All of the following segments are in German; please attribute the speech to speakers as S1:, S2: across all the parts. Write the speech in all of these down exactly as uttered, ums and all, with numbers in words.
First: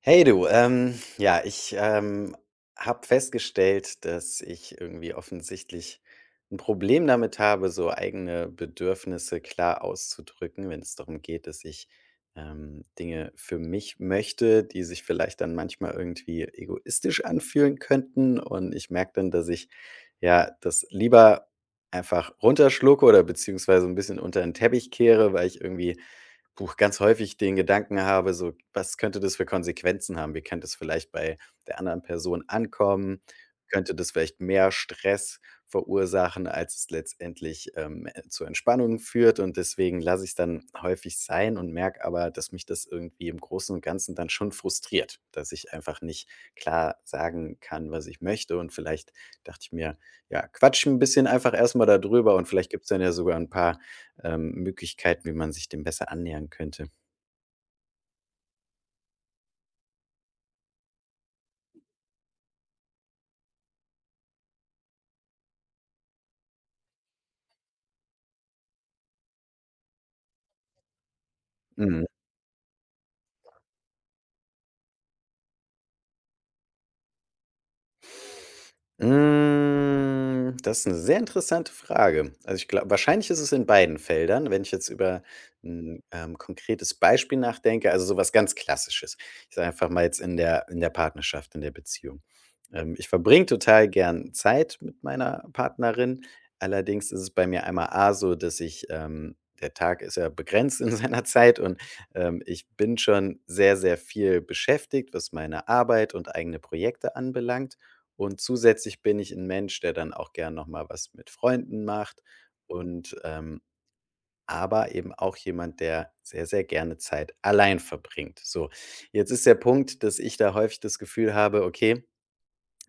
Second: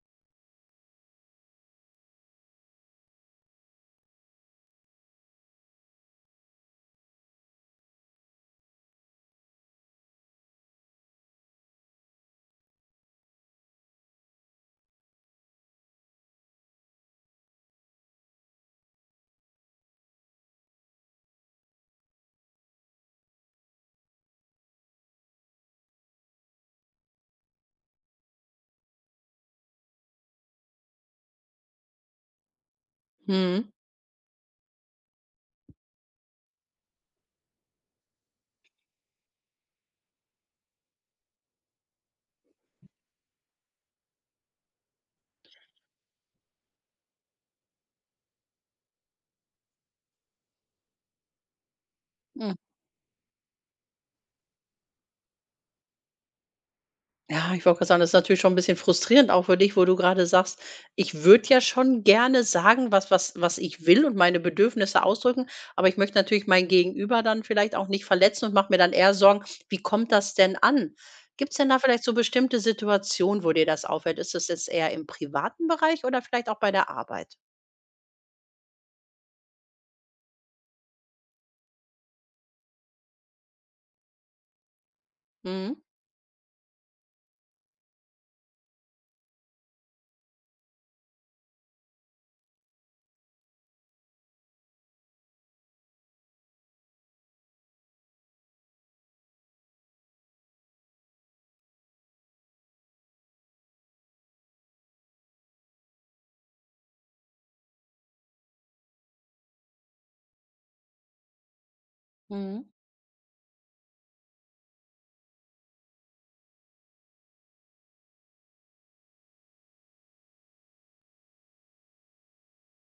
S1: Hey du, ähm, ja, ich ähm, habe festgestellt, dass ich irgendwie offensichtlich ein Problem damit habe, so eigene Bedürfnisse klar auszudrücken, wenn es darum geht, dass ich ähm, Dinge für mich möchte, die sich vielleicht dann manchmal irgendwie egoistisch anfühlen könnten. Und ich merke dann, dass ich ja das lieber einfach runterschlucke oder beziehungsweise ein bisschen unter den Teppich kehre, weil ich irgendwie Puh, ganz häufig den Gedanken habe, so: „Was könnte das für Konsequenzen haben? Wie könnte es vielleicht bei der anderen Person ankommen?
S2: Mhm,
S1: Könnte das vielleicht mehr Stress verursachen, als es letztendlich, ähm, äh, zur Entspannung führt?“ Und deswegen lasse ich es dann häufig sein und merke aber, dass mich das irgendwie im Großen und Ganzen dann schon frustriert, dass ich einfach nicht klar sagen kann, was ich möchte. Und vielleicht dachte ich mir: „Ja, quatsch ein bisschen einfach erst mal da drüber und
S2: mhm.
S1: vielleicht gibt's dann ja sogar ein paar ähm, Möglichkeiten, wie man sich dem besser annähern könnte.“
S2: Ja, ich wollte gerade sagen, das ist natürlich schon ein bisschen frustrierend auch für dich, wo du gerade sagst: „Ich würde ja schon gerne sagen, was was was ich will und meine Bedürfnisse ausdrücken, aber ich möchte natürlich mein Gegenüber dann vielleicht auch nicht verletzen und mache mir dann eher Sorgen, wie kommt das denn an?“ Gibt es denn da
S1: Mhm.
S2: vielleicht so bestimmte Situationen, wo dir das auffällt? Ist das jetzt eher im privaten Bereich oder vielleicht auch bei der Arbeit?
S1: Hm, das ist eine sehr interessante Frage. Also, ich glaube, wahrscheinlich ist es in beiden Feldern, wenn ich jetzt über
S2: Mhm.
S1: ein ähm, konkretes Beispiel nachdenke, also, sowas ganz Klassisches. Ich sage einfach mal jetzt in der in der Partnerschaft, in der Beziehung. Ähm, ich verbringe total gern Zeit mit meiner Partnerin. Allerdings ist es bei mir einmal A so, dass ich, ähm der Tag ist ja begrenzt in seiner Zeit und, ähm, ich bin schon sehr, sehr viel beschäftigt, was meine Arbeit und eigene Projekte anbelangt. Und zusätzlich bin ich ein Mensch, der dann auch gern noch mal was mit Freunden macht
S2: Mhm.
S1: und, ähm aber eben auch jemand, der sehr, sehr gerne Zeit allein verbringt. So, jetzt ist der Punkt, dass ich da häufig das Gefühl habe: „Okay.“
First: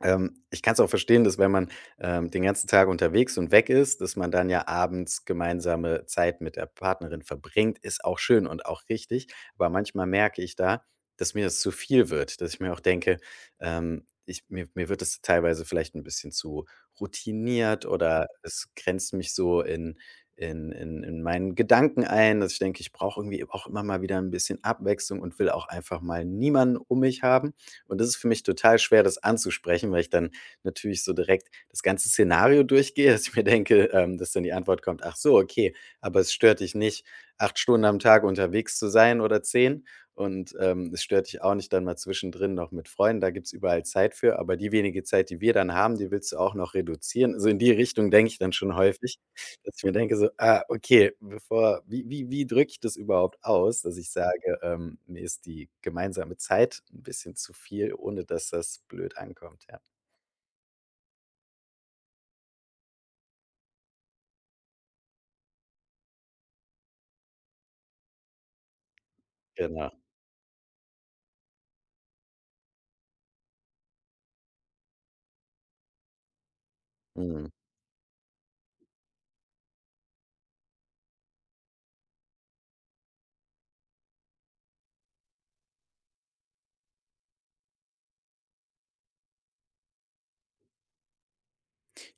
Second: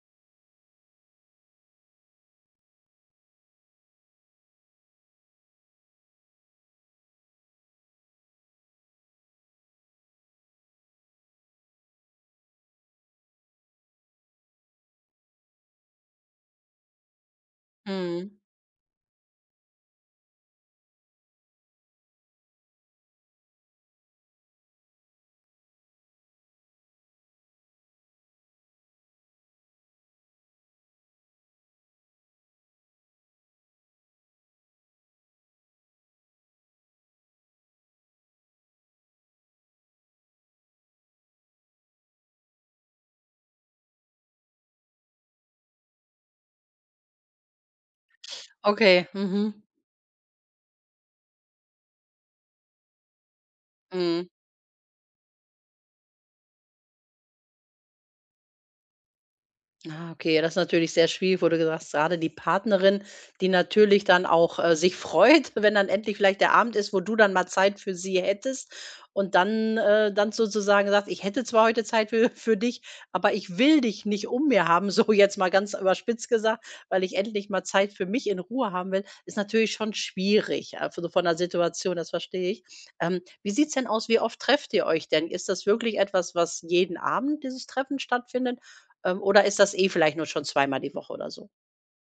S1: Ähm, ich kann es auch verstehen, dass wenn man, ähm, den ganzen Tag unterwegs und weg ist, dass man dann ja abends gemeinsame Zeit mit der Partnerin verbringt, ist auch schön und auch richtig. Aber manchmal merke ich da, dass mir das zu viel wird, dass ich mir auch denke, ähm, ich mir mir wird das teilweise vielleicht ein bisschen zu routiniert oder
S2: Mhm.
S1: es grenzt mich so in in in in meinen Gedanken ein, dass ich denke, ich brauche irgendwie auch immer mal wieder ein bisschen Abwechslung und will auch einfach mal niemanden um mich haben. Und das ist für mich total schwer, das anzusprechen, weil ich dann natürlich so direkt das ganze Szenario durchgehe, dass ich mir denke, ähm, dass dann die Antwort kommt: „Ach so, okay, aber es stört dich nicht, acht Stunden am Tag unterwegs zu sein oder zehn, und ähm, es stört dich auch nicht dann mal zwischendrin noch mit Freunden, da gibt's überall Zeit für, aber die wenige Zeit, die wir dann haben, die willst du auch noch reduzieren.“ Also in die Richtung denke ich dann schon
S2: Okay,
S1: häufig.
S2: mhm,
S1: Dass ich mir denke so: „Ah, okay, bevor wie wie wie drücke ich das überhaupt aus?“ Dass ich
S2: mhm.
S1: sage, ähm, mir ist die gemeinsame Zeit ein bisschen zu viel, ohne dass das blöd ankommt, ja.
S2: Ah, okay, das ist natürlich sehr schwierig, wo du gesagt hast, gerade die Partnerin, die natürlich dann auch, äh, sich freut, wenn dann endlich vielleicht der Abend ist, wo du dann mal Zeit für sie hättest und dann
S1: Genau.
S2: äh, dann sozusagen sagt: „Ich hätte zwar heute Zeit für für dich, aber ich will dich nicht um mir haben“, so jetzt mal ganz überspitzt gesagt, weil ich
S1: Mhm.
S2: endlich mal Zeit für mich in Ruhe haben will, ist natürlich schon schwierig, äh, von von der Situation, das verstehe ich. Ähm, wie sieht's denn aus? Wie oft trefft ihr euch denn? Ist das wirklich etwas, was jeden Abend dieses Treffen stattfindet ähm, oder ist das eh vielleicht nur schon zweimal die Woche oder so?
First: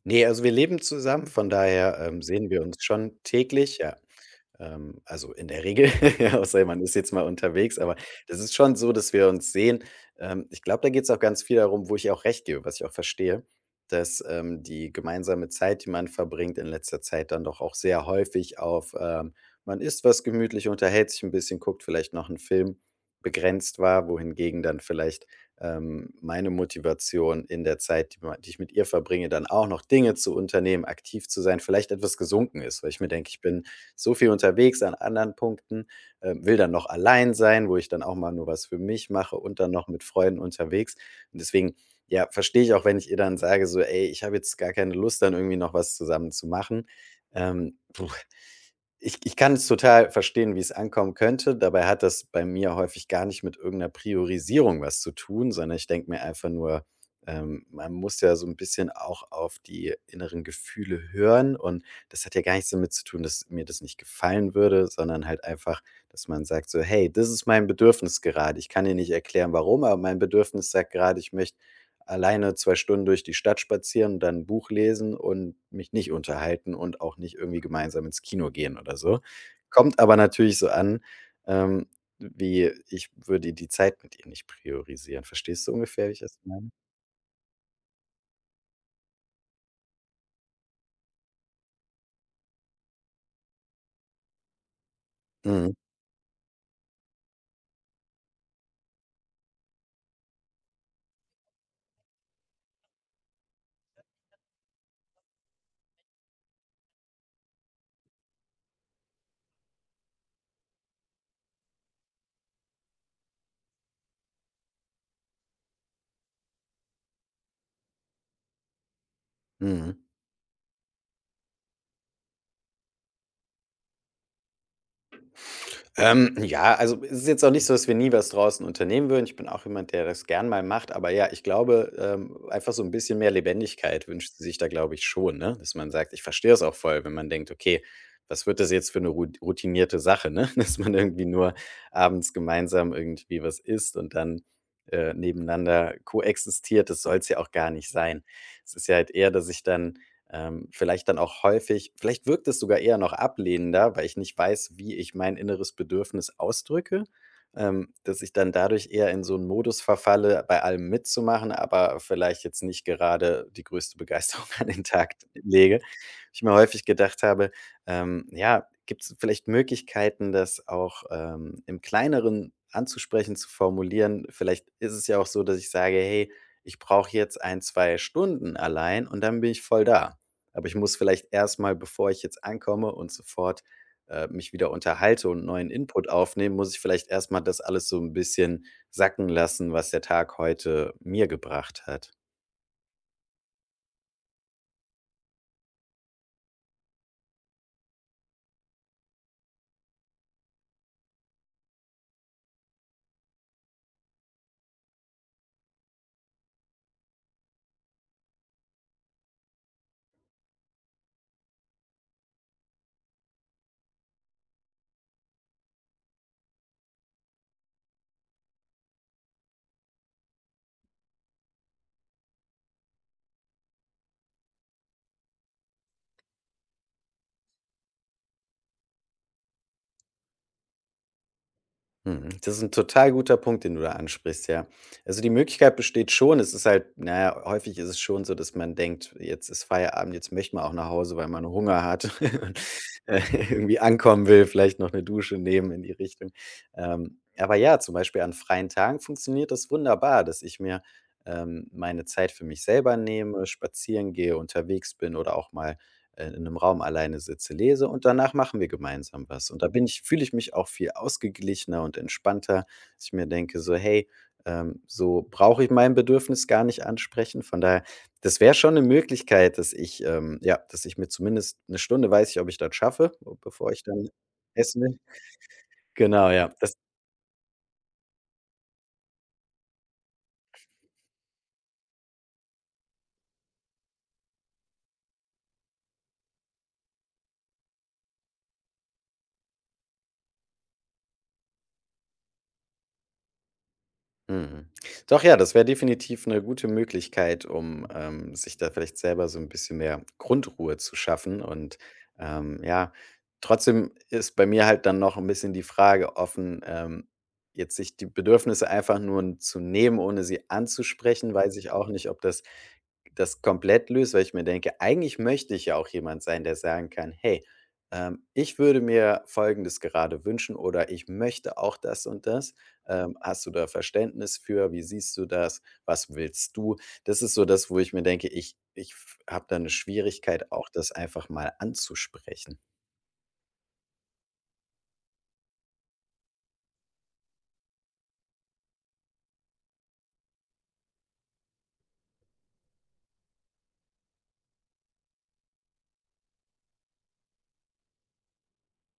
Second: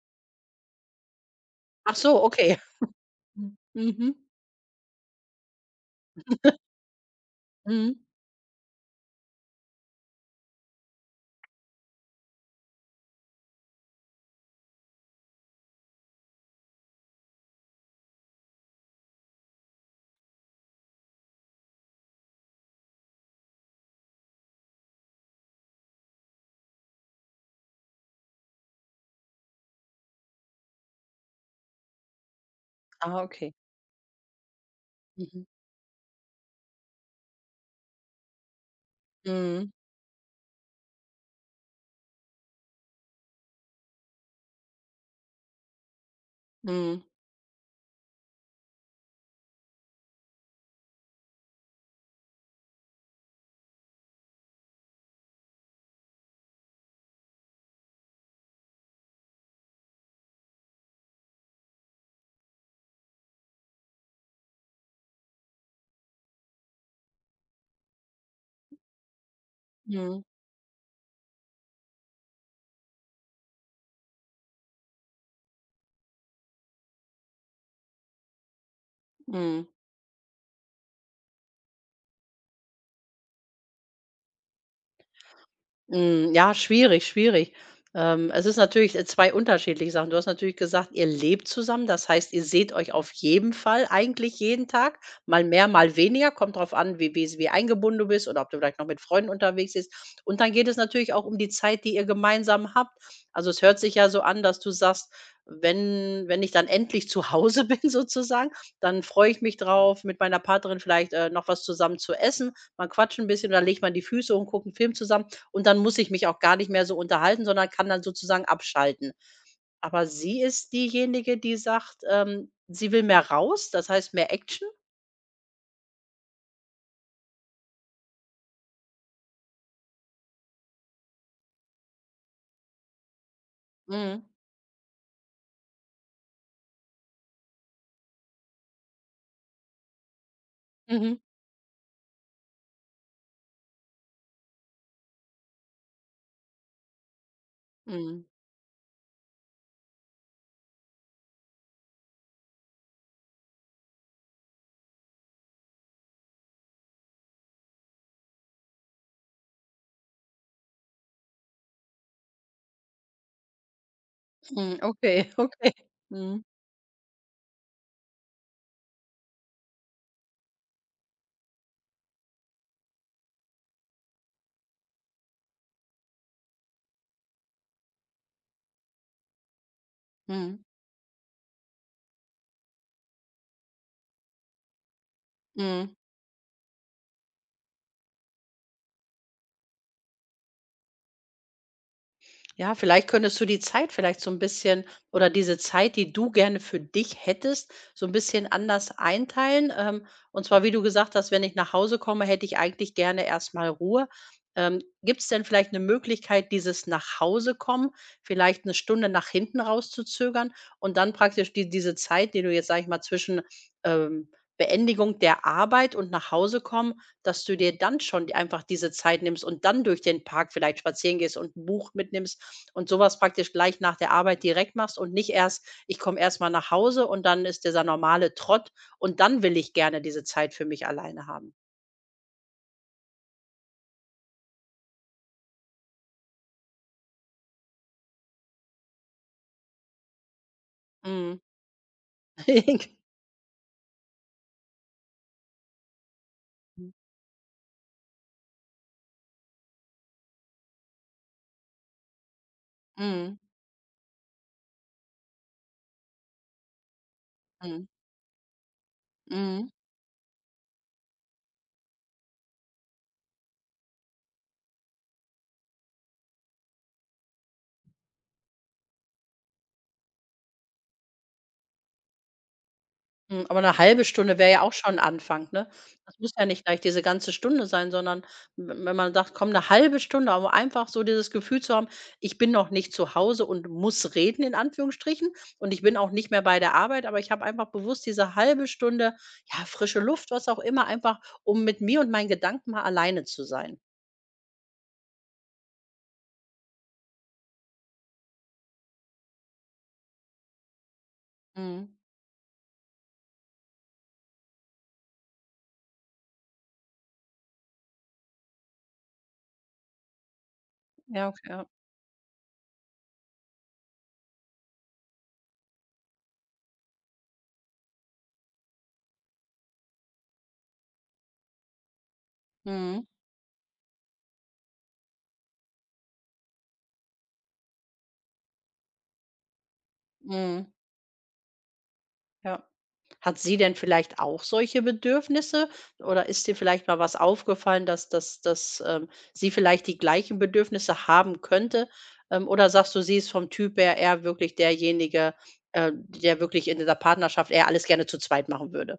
S1: Ne, also wir leben zusammen, von
S2: Ach
S1: daher, ähm,
S2: so,
S1: sehen
S2: okay.
S1: wir uns schon
S2: Mhm.
S1: täglich, ja.
S2: Mhm.
S1: Ähm, also, in der Regel, ja, außer man ist jetzt mal unterwegs,
S2: Mhm.
S1: aber das ist schon so, dass wir uns sehen. Ähm, ich glaube, da geht es auch ganz viel darum, wo ich ihr auch recht gebe, was ich auch verstehe, dass, ähm, die gemeinsame Zeit, die man verbringt in letzter Zeit, dann doch auch sehr häufig auf, ähm, man isst was gemütlich, unterhält sich ein bisschen, guckt vielleicht noch einen Film, begrenzt war, wohingegen dann vielleicht, ähm, meine Motivation in der Zeit, die ma die ich mit ihr verbringe, dann auch noch Dinge zu unternehmen, aktiv zu sein, vielleicht etwas gesunken ist, weil ich mir
S2: Ah,
S1: denke: „Ich
S2: okay.
S1: bin so viel unterwegs an anderen
S2: Mhm.
S1: Punkten, äh, will dann noch allein sein, wo ich dann auch mal nur was für mich mache und
S2: Mhm.
S1: dann noch mit Freunden unterwegs.“ Und deswegen, ja, verstehe ich auch, wenn ich ihr dann sage so: „Ey, ich habe jetzt gar keine Lust, dann irgendwie noch was zusammen zu machen.“
S2: Mhm.
S1: Ähm. Ich ich kann es total verstehen, wie es ankommen könnte. Dabei hat das bei mir häufig gar nicht mit irgendeiner Priorisierung was zu tun, sondern ich denke mir einfach nur, ähm, man muss ja so ein bisschen auch auf die inneren Gefühle hören. Und das hat ja gar nichts damit zu tun, dass mir das nicht gefallen würde, sondern halt einfach, dass man sagt so: „Hey, das ist mein Bedürfnis gerade. Ich kann dir nicht erklären, warum, aber mein
S2: Mhm.
S1: Bedürfnis sagt gerade, ich möchte alleine zwei Stunden durch die Stadt spazieren und dann 'n Buch lesen und mich nicht unterhalten und auch nicht irgendwie gemeinsam ins Kino gehen oder so.“
S2: Mhm.
S1: Kommt aber natürlich so an, ähm, wie ich würde die Zeit mit ihr nicht priorisieren. Verstehst du ungefähr, wie ich
S2: Hm,
S1: das
S2: ja,
S1: meine?
S2: schwierig, schwierig. Ähm, es ist natürlich, äh, zwei unterschiedliche Sachen. Du hast natürlich gesagt, ihr lebt zusammen, das heißt, ihr seht euch auf jeden Fall eigentlich jeden Tag, mal mehr,
S1: Mhm,
S2: mal weniger, kommt drauf an, wie wie's wie eingebunden du bist oder ob du vielleicht noch mit Freunden unterwegs bist. Und dann geht es natürlich auch um die Zeit, die ihr gemeinsam habt. Also, es hört sich ja so an, dass du sagst: „Wenn wenn ich dann endlich zu Hause bin sozusagen, dann freue ich mich drauf, mit meiner Partnerin vielleicht, äh, noch was zusammen zu essen. Man quatscht ein bisschen, dann legt man die Füße und guckt einen Film zusammen.“ Und dann muss ich mich auch gar nicht mehr so unterhalten, sondern kann dann sozusagen abschalten.
S1: mhm.
S2: Aber sie ist diejenige, die sagt, ähm, sie will mehr raus, das heißt mehr Action.
S1: Ähm, ja, also es ist jetzt auch nicht so, dass wir nie was draußen unternehmen würden. Ich bin auch jemand, der das gern mal macht. Aber ja, ich glaube, ähm, einfach so ein bisschen mehr Lebendigkeit
S2: Mhm.
S1: wünscht sie sich da, glaube ich, schon, ne? Dass man sagt, ich verstehe es auch voll, wenn man denkt, okay, was wird das jetzt für eine rut- routinierte Sache, ne? Dass man
S2: Mhm.
S1: irgendwie nur abends gemeinsam irgendwie was isst und dann äh, nebeneinander koexistiert. Das soll es ja auch gar nicht sein.
S2: Mhm.
S1: Es ist ja halt eher, dass ich dann ähm, vielleicht dann auch häufig vielleicht wirkt es sogar eher noch ablehnender, weil ich nicht weiß, wie ich mein inneres Bedürfnis ausdrücke, ähm, dass ich dann dadurch eher in so einen Modus verfalle, bei allem mitzumachen, aber vielleicht jetzt nicht gerade die größte Begeisterung an
S2: Mhm.
S1: den Tag
S2: Okay, okay.
S1: lege. Ich
S2: Mhm.
S1: mir häufig gedacht habe, ähm, ja, gibt es vielleicht Möglichkeiten, das auch, ähm, im Kleineren anzusprechen, zu formulieren? Vielleicht ist es ja auch so, dass ich sage: „Hey, ich brauche jetzt ein, zwei Stunden allein und dann bin ich voll da.“
S2: Mhm.
S1: Aber ich muss vielleicht erst mal, bevor ich jetzt ankomme und sofort, äh, mich wieder unterhalte und neuen
S2: Mhm.
S1: Input aufnehme, muss ich vielleicht erst mal das alles so ein bisschen sacken lassen, was der Tag heute mir gebracht hat.
S2: Ja, vielleicht könntest du die Zeit vielleicht so ein bisschen oder diese Zeit, die du gerne für dich hättest, so ein bisschen anders einteilen. Ähm, und zwar, wie du gesagt hast: „Wenn ich nach Hause komme, hätte ich eigentlich gerne erstmal Ruhe.“ Ähm, Gibt es denn vielleicht eine Möglichkeit, dieses Nach-Hause-Kommen vielleicht eine Stunde nach hinten rauszuzögern und dann praktisch die diese Zeit, die du jetzt, sage ich mal, zwischen, ähm, Beendigung der Arbeit und nach Hause kommen, dass du dir dann schon einfach diese Zeit nimmst und dann durch den Park vielleicht spazieren gehst und ein Buch mitnimmst und sowas praktisch gleich nach der Arbeit direkt machst und nicht erst: „Ich komme erst mal nach Hause und dann ist dieser normale Trott und dann will ich gerne diese Zeit für mich alleine haben.“
S1: Mhm. Das ist ein total guter Punkt, den du da ansprichst, ja. Also, die Möglichkeit besteht schon. Es ist halt naja, häufig ist es schon so, dass man denkt: „Jetzt ist Feierabend, jetzt möchte man auch nach Hause, weil
S2: Mhm.
S1: man Hunger hat und, äh, irgendwie ankommen will, vielleicht noch eine Dusche nehmen in die Richtung.“ Ähm, aber ja, zum Beispiel an freien Tagen funktioniert das wunderbar, dass ich mir, ähm, meine Zeit für mich selber
S2: Mhm.
S1: nehme, spazieren gehe, unterwegs bin oder auch mal äh, in einem Raum alleine sitze, lese
S2: Mhm.
S1: und danach machen wir gemeinsam was. Und da
S2: Mhm.
S1: bin ich fühle ich mich auch viel ausgeglichener und entspannter, dass ich mir denke so: „Hey, ähm, so brauche ich mein Bedürfnis gar nicht ansprechen.“ Von daher, das wäre schon eine Möglichkeit, dass ich, ähm ja, dass ich mir zumindest eine Stunde weiß ich, ob ich das schaffe,
S2: Hm, aber
S1: bevor
S2: 'ne
S1: ich
S2: halbe
S1: dann
S2: Stunde wäre ja auch
S1: essen
S2: schon
S1: will.
S2: 'n Anfang, ne? Das
S1: Genau,
S2: muss ja
S1: ja.
S2: nicht
S1: Das
S2: gleich diese ganze Stunde sein, sondern w wenn man sagt: „Komm, 'ne halbe Stunde“, um einfach so dieses Gefühl zu haben: „Ich bin noch nicht zu Hause und muss reden“, in Anführungsstrichen, und ich bin auch nicht mehr bei der Arbeit, aber ich habe einfach bewusst diese halbe Stunde, ja, frische Luft, was auch immer, einfach, um mit mir und meinen Gedanken mal alleine zu sein.
S1: Mhm. Doch ja, das wäre definitiv eine gute Möglichkeit, um, ähm, sich da vielleicht selber so ein bisschen mehr Grundruhe zu schaffen und,
S2: Mhm.
S1: ähm, ja, trotzdem ist bei mir halt dann noch ein bisschen die Frage offen, ähm, jetzt sich die Bedürfnisse einfach nur zu nehmen, ohne sie
S2: Ja,
S1: anzusprechen,
S2: okay,
S1: weiß
S2: ja.
S1: ich auch nicht, ob das das komplett löst, weil ich mir denke, eigentlich möchte ich ja auch jemand sein, der sagen kann: „Hey, ähm, ich würde mir Folgendes gerade wünschen“ oder „Ich möchte auch das und das.“
S2: Mhm,
S1: ähm, hast du da Verständnis für? Wie siehst du das? Was willst du? Das ist so das, wo ich mir denke, ich ich habe da eine Schwierigkeit,
S2: mhm,
S1: auch das einfach mal anzusprechen.
S2: ja. Hat sie denn vielleicht auch solche Bedürfnisse oder ist dir vielleicht mal was aufgefallen, dass dass dass, ähm, sie vielleicht die gleichen Bedürfnisse haben könnte? Ähm, oder sagst du, sie ist vom Typ her eher wirklich derjenige, äh, der wirklich in dieser Partnerschaft eher alles gerne zu zweit machen würde?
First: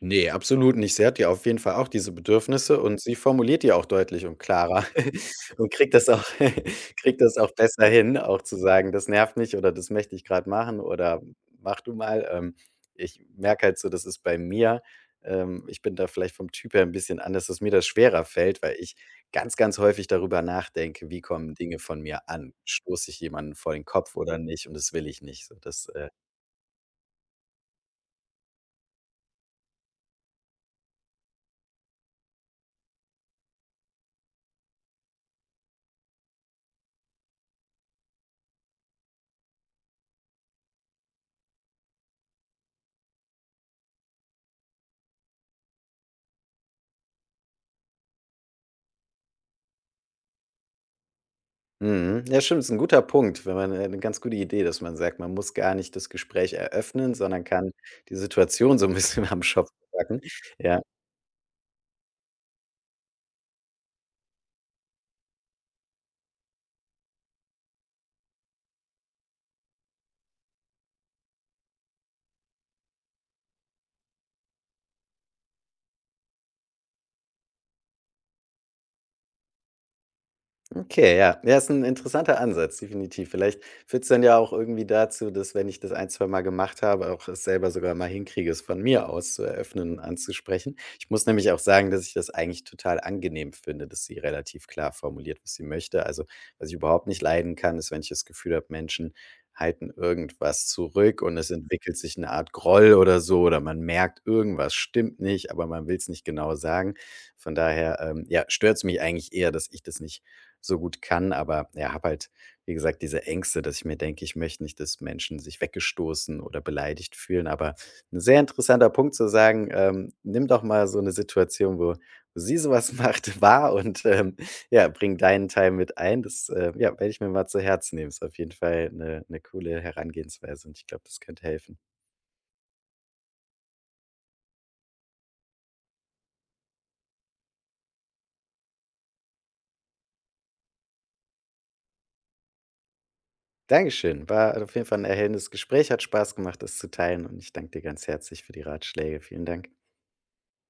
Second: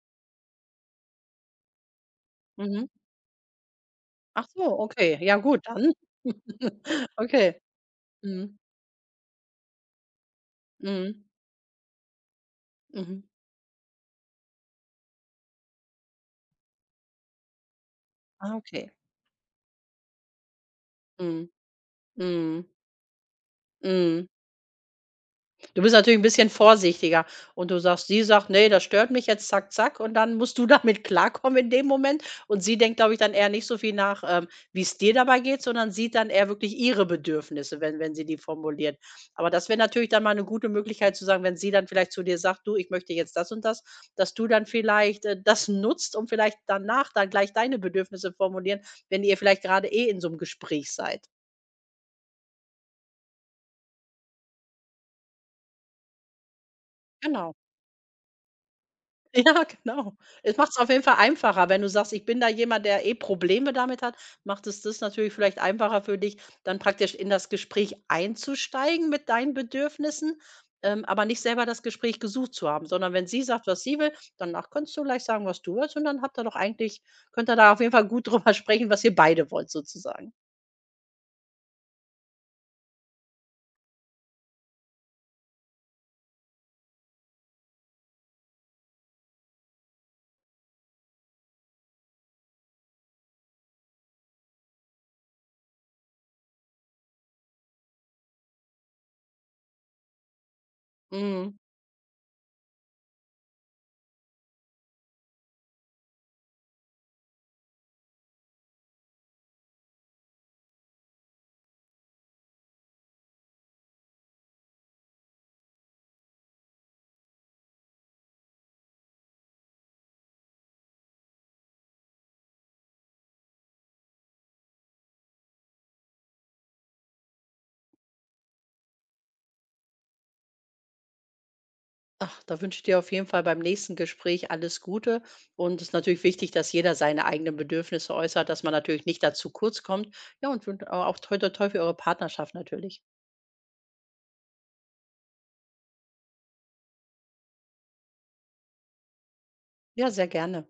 S1: Nee, absolut nicht. Sie hat ja auf jeden Fall auch diese Bedürfnisse
S2: Mhm.
S1: und sie formuliert die auch deutlich und
S2: Ach so,
S1: klarer
S2: okay. Ja gut,
S1: und
S2: dann.
S1: kriegt das auch kriegt das auch
S2: Okay.
S1: besser hin, auch zu
S2: Mhm.
S1: sagen: „Das nervt mich“ oder „Das möchte ich gerade machen“ oder
S2: Mhm.
S1: „Mach du mal.“ Ähm,
S2: Mhm.
S1: ich merke halt so, das ist bei mir ähm, ich bin da vielleicht vom Typ her ein bisschen anders, dass mir das schwerer
S2: Ah,
S1: fällt, weil
S2: okay.
S1: ich ganz, ganz häufig darüber nachdenke: „Wie
S2: Mhm.
S1: kommen Dinge von mir an?
S2: Mhm.
S1: Stoße ich jemanden vor den Kopf
S2: Mhm.
S1: oder nicht?“ Und das will ich nicht so.
S2: Du
S1: Das,
S2: bist
S1: äh
S2: natürlich ein bisschen vorsichtiger und du sagst sie sagt: nee, das stört mich jetzt, zack, zack.“ Und dann musst du damit klarkommen in dem Moment. Und sie denkt, glaube ich, dann eher nicht so viel nach, ähm, wie es dir dabei geht, sondern sieht dann eher wirklich ihre Bedürfnisse, wenn wenn sie die formuliert. Aber das wäre natürlich dann mal eine gute Möglichkeit zu sagen, wenn sie dann vielleicht zu dir sagt: „Du, ich möchte jetzt das und das“, dass du dann vielleicht, äh, das nutzt und vielleicht danach dann gleich deine Bedürfnisse formulieren, wenn ihr vielleicht gerade eh in so einem Gespräch seid.
S1: Mhm. Ja, stimmt, ist ein guter Punkt, wenn man äh, 'ne ganz gute Idee, dass man sagt, man muss gar nicht das Gespräch eröffnen, sondern
S2: Genau.
S1: kann die Situation so ein bisschen am
S2: Ja,
S1: Schopf
S2: genau.
S1: packen.
S2: Es macht es
S1: Ja.
S2: auf jeden Fall einfacher, wenn du sagst: „Ich bin da jemand, der eh Probleme damit hat“, macht es das natürlich vielleicht einfacher für dich, dann praktisch in das Gespräch einzusteigen mit deinen Bedürfnissen, ähm, aber nicht selber das Gespräch gesucht zu haben, sondern wenn sie sagt, was sie will, danach kannst du gleich sagen, was du willst und dann habt ihr doch eigentlich könnt ihr da auf jeden Fall gut drüber sprechen, was ihr beide wollt sozusagen.
S1: Okay, ja. Ja, ist ein interessanter Ansatz, definitiv. Vielleicht führt's dann ja auch irgendwie dazu, dass, wenn ich das ein, zwei Mal gemacht habe, auch es selber sogar mal hinkriege, es von mir aus zu eröffnen und anzusprechen. Ich muss nämlich auch sagen, dass ich das eigentlich total angenehm finde, dass sie relativ klar formuliert, was sie möchte. Also, was ich überhaupt nicht leiden kann, ist, wenn ich das Gefühl habe, Menschen halten irgendwas zurück und es
S2: Mhm.
S1: entwickelt sich eine Art Groll oder so oder man merkt, irgendwas stimmt nicht, aber man will's nicht genau sagen. Von daher, ähm, ja, stört's mich eigentlich eher, dass ich das nicht so gut kann, aber ja, habe halt, wie gesagt, diese Ängste, dass ich mir denke, ich möchte nicht, dass Menschen sich weggestoßen oder beleidigt fühlen. Aber ein sehr interessanter Punkt zu sagen, ähm, nimm doch mal so eine Situation, wo sie sowas macht, wahr und, ähm, ja, bring deinen Teil mit ein. Das, äh, ja, werde ich mir mal zu Herzen nehmen. Ist auf jeden Fall eine 'ne coole Herangehensweise und ich glaube, das könnte helfen.
S2: Ach, da wünsche ich dir auf jeden Fall beim nächsten Gespräch alles Gute. Und es ist natürlich wichtig, dass jeder seine eigenen Bedürfnisse äußert, dass man natürlich nicht dazu kurz kommt. Ja, und wün- auch toi, toi, toi für eure Partnerschaft natürlich.
S1: Dankeschön, war auf jeden Fall ein erhellendes Gespräch, hat Spaß gemacht, das zu teilen und ich danke dir ganz herzlich für die Ratschläge. Vielen Dank.
S2: Ja, sehr gerne.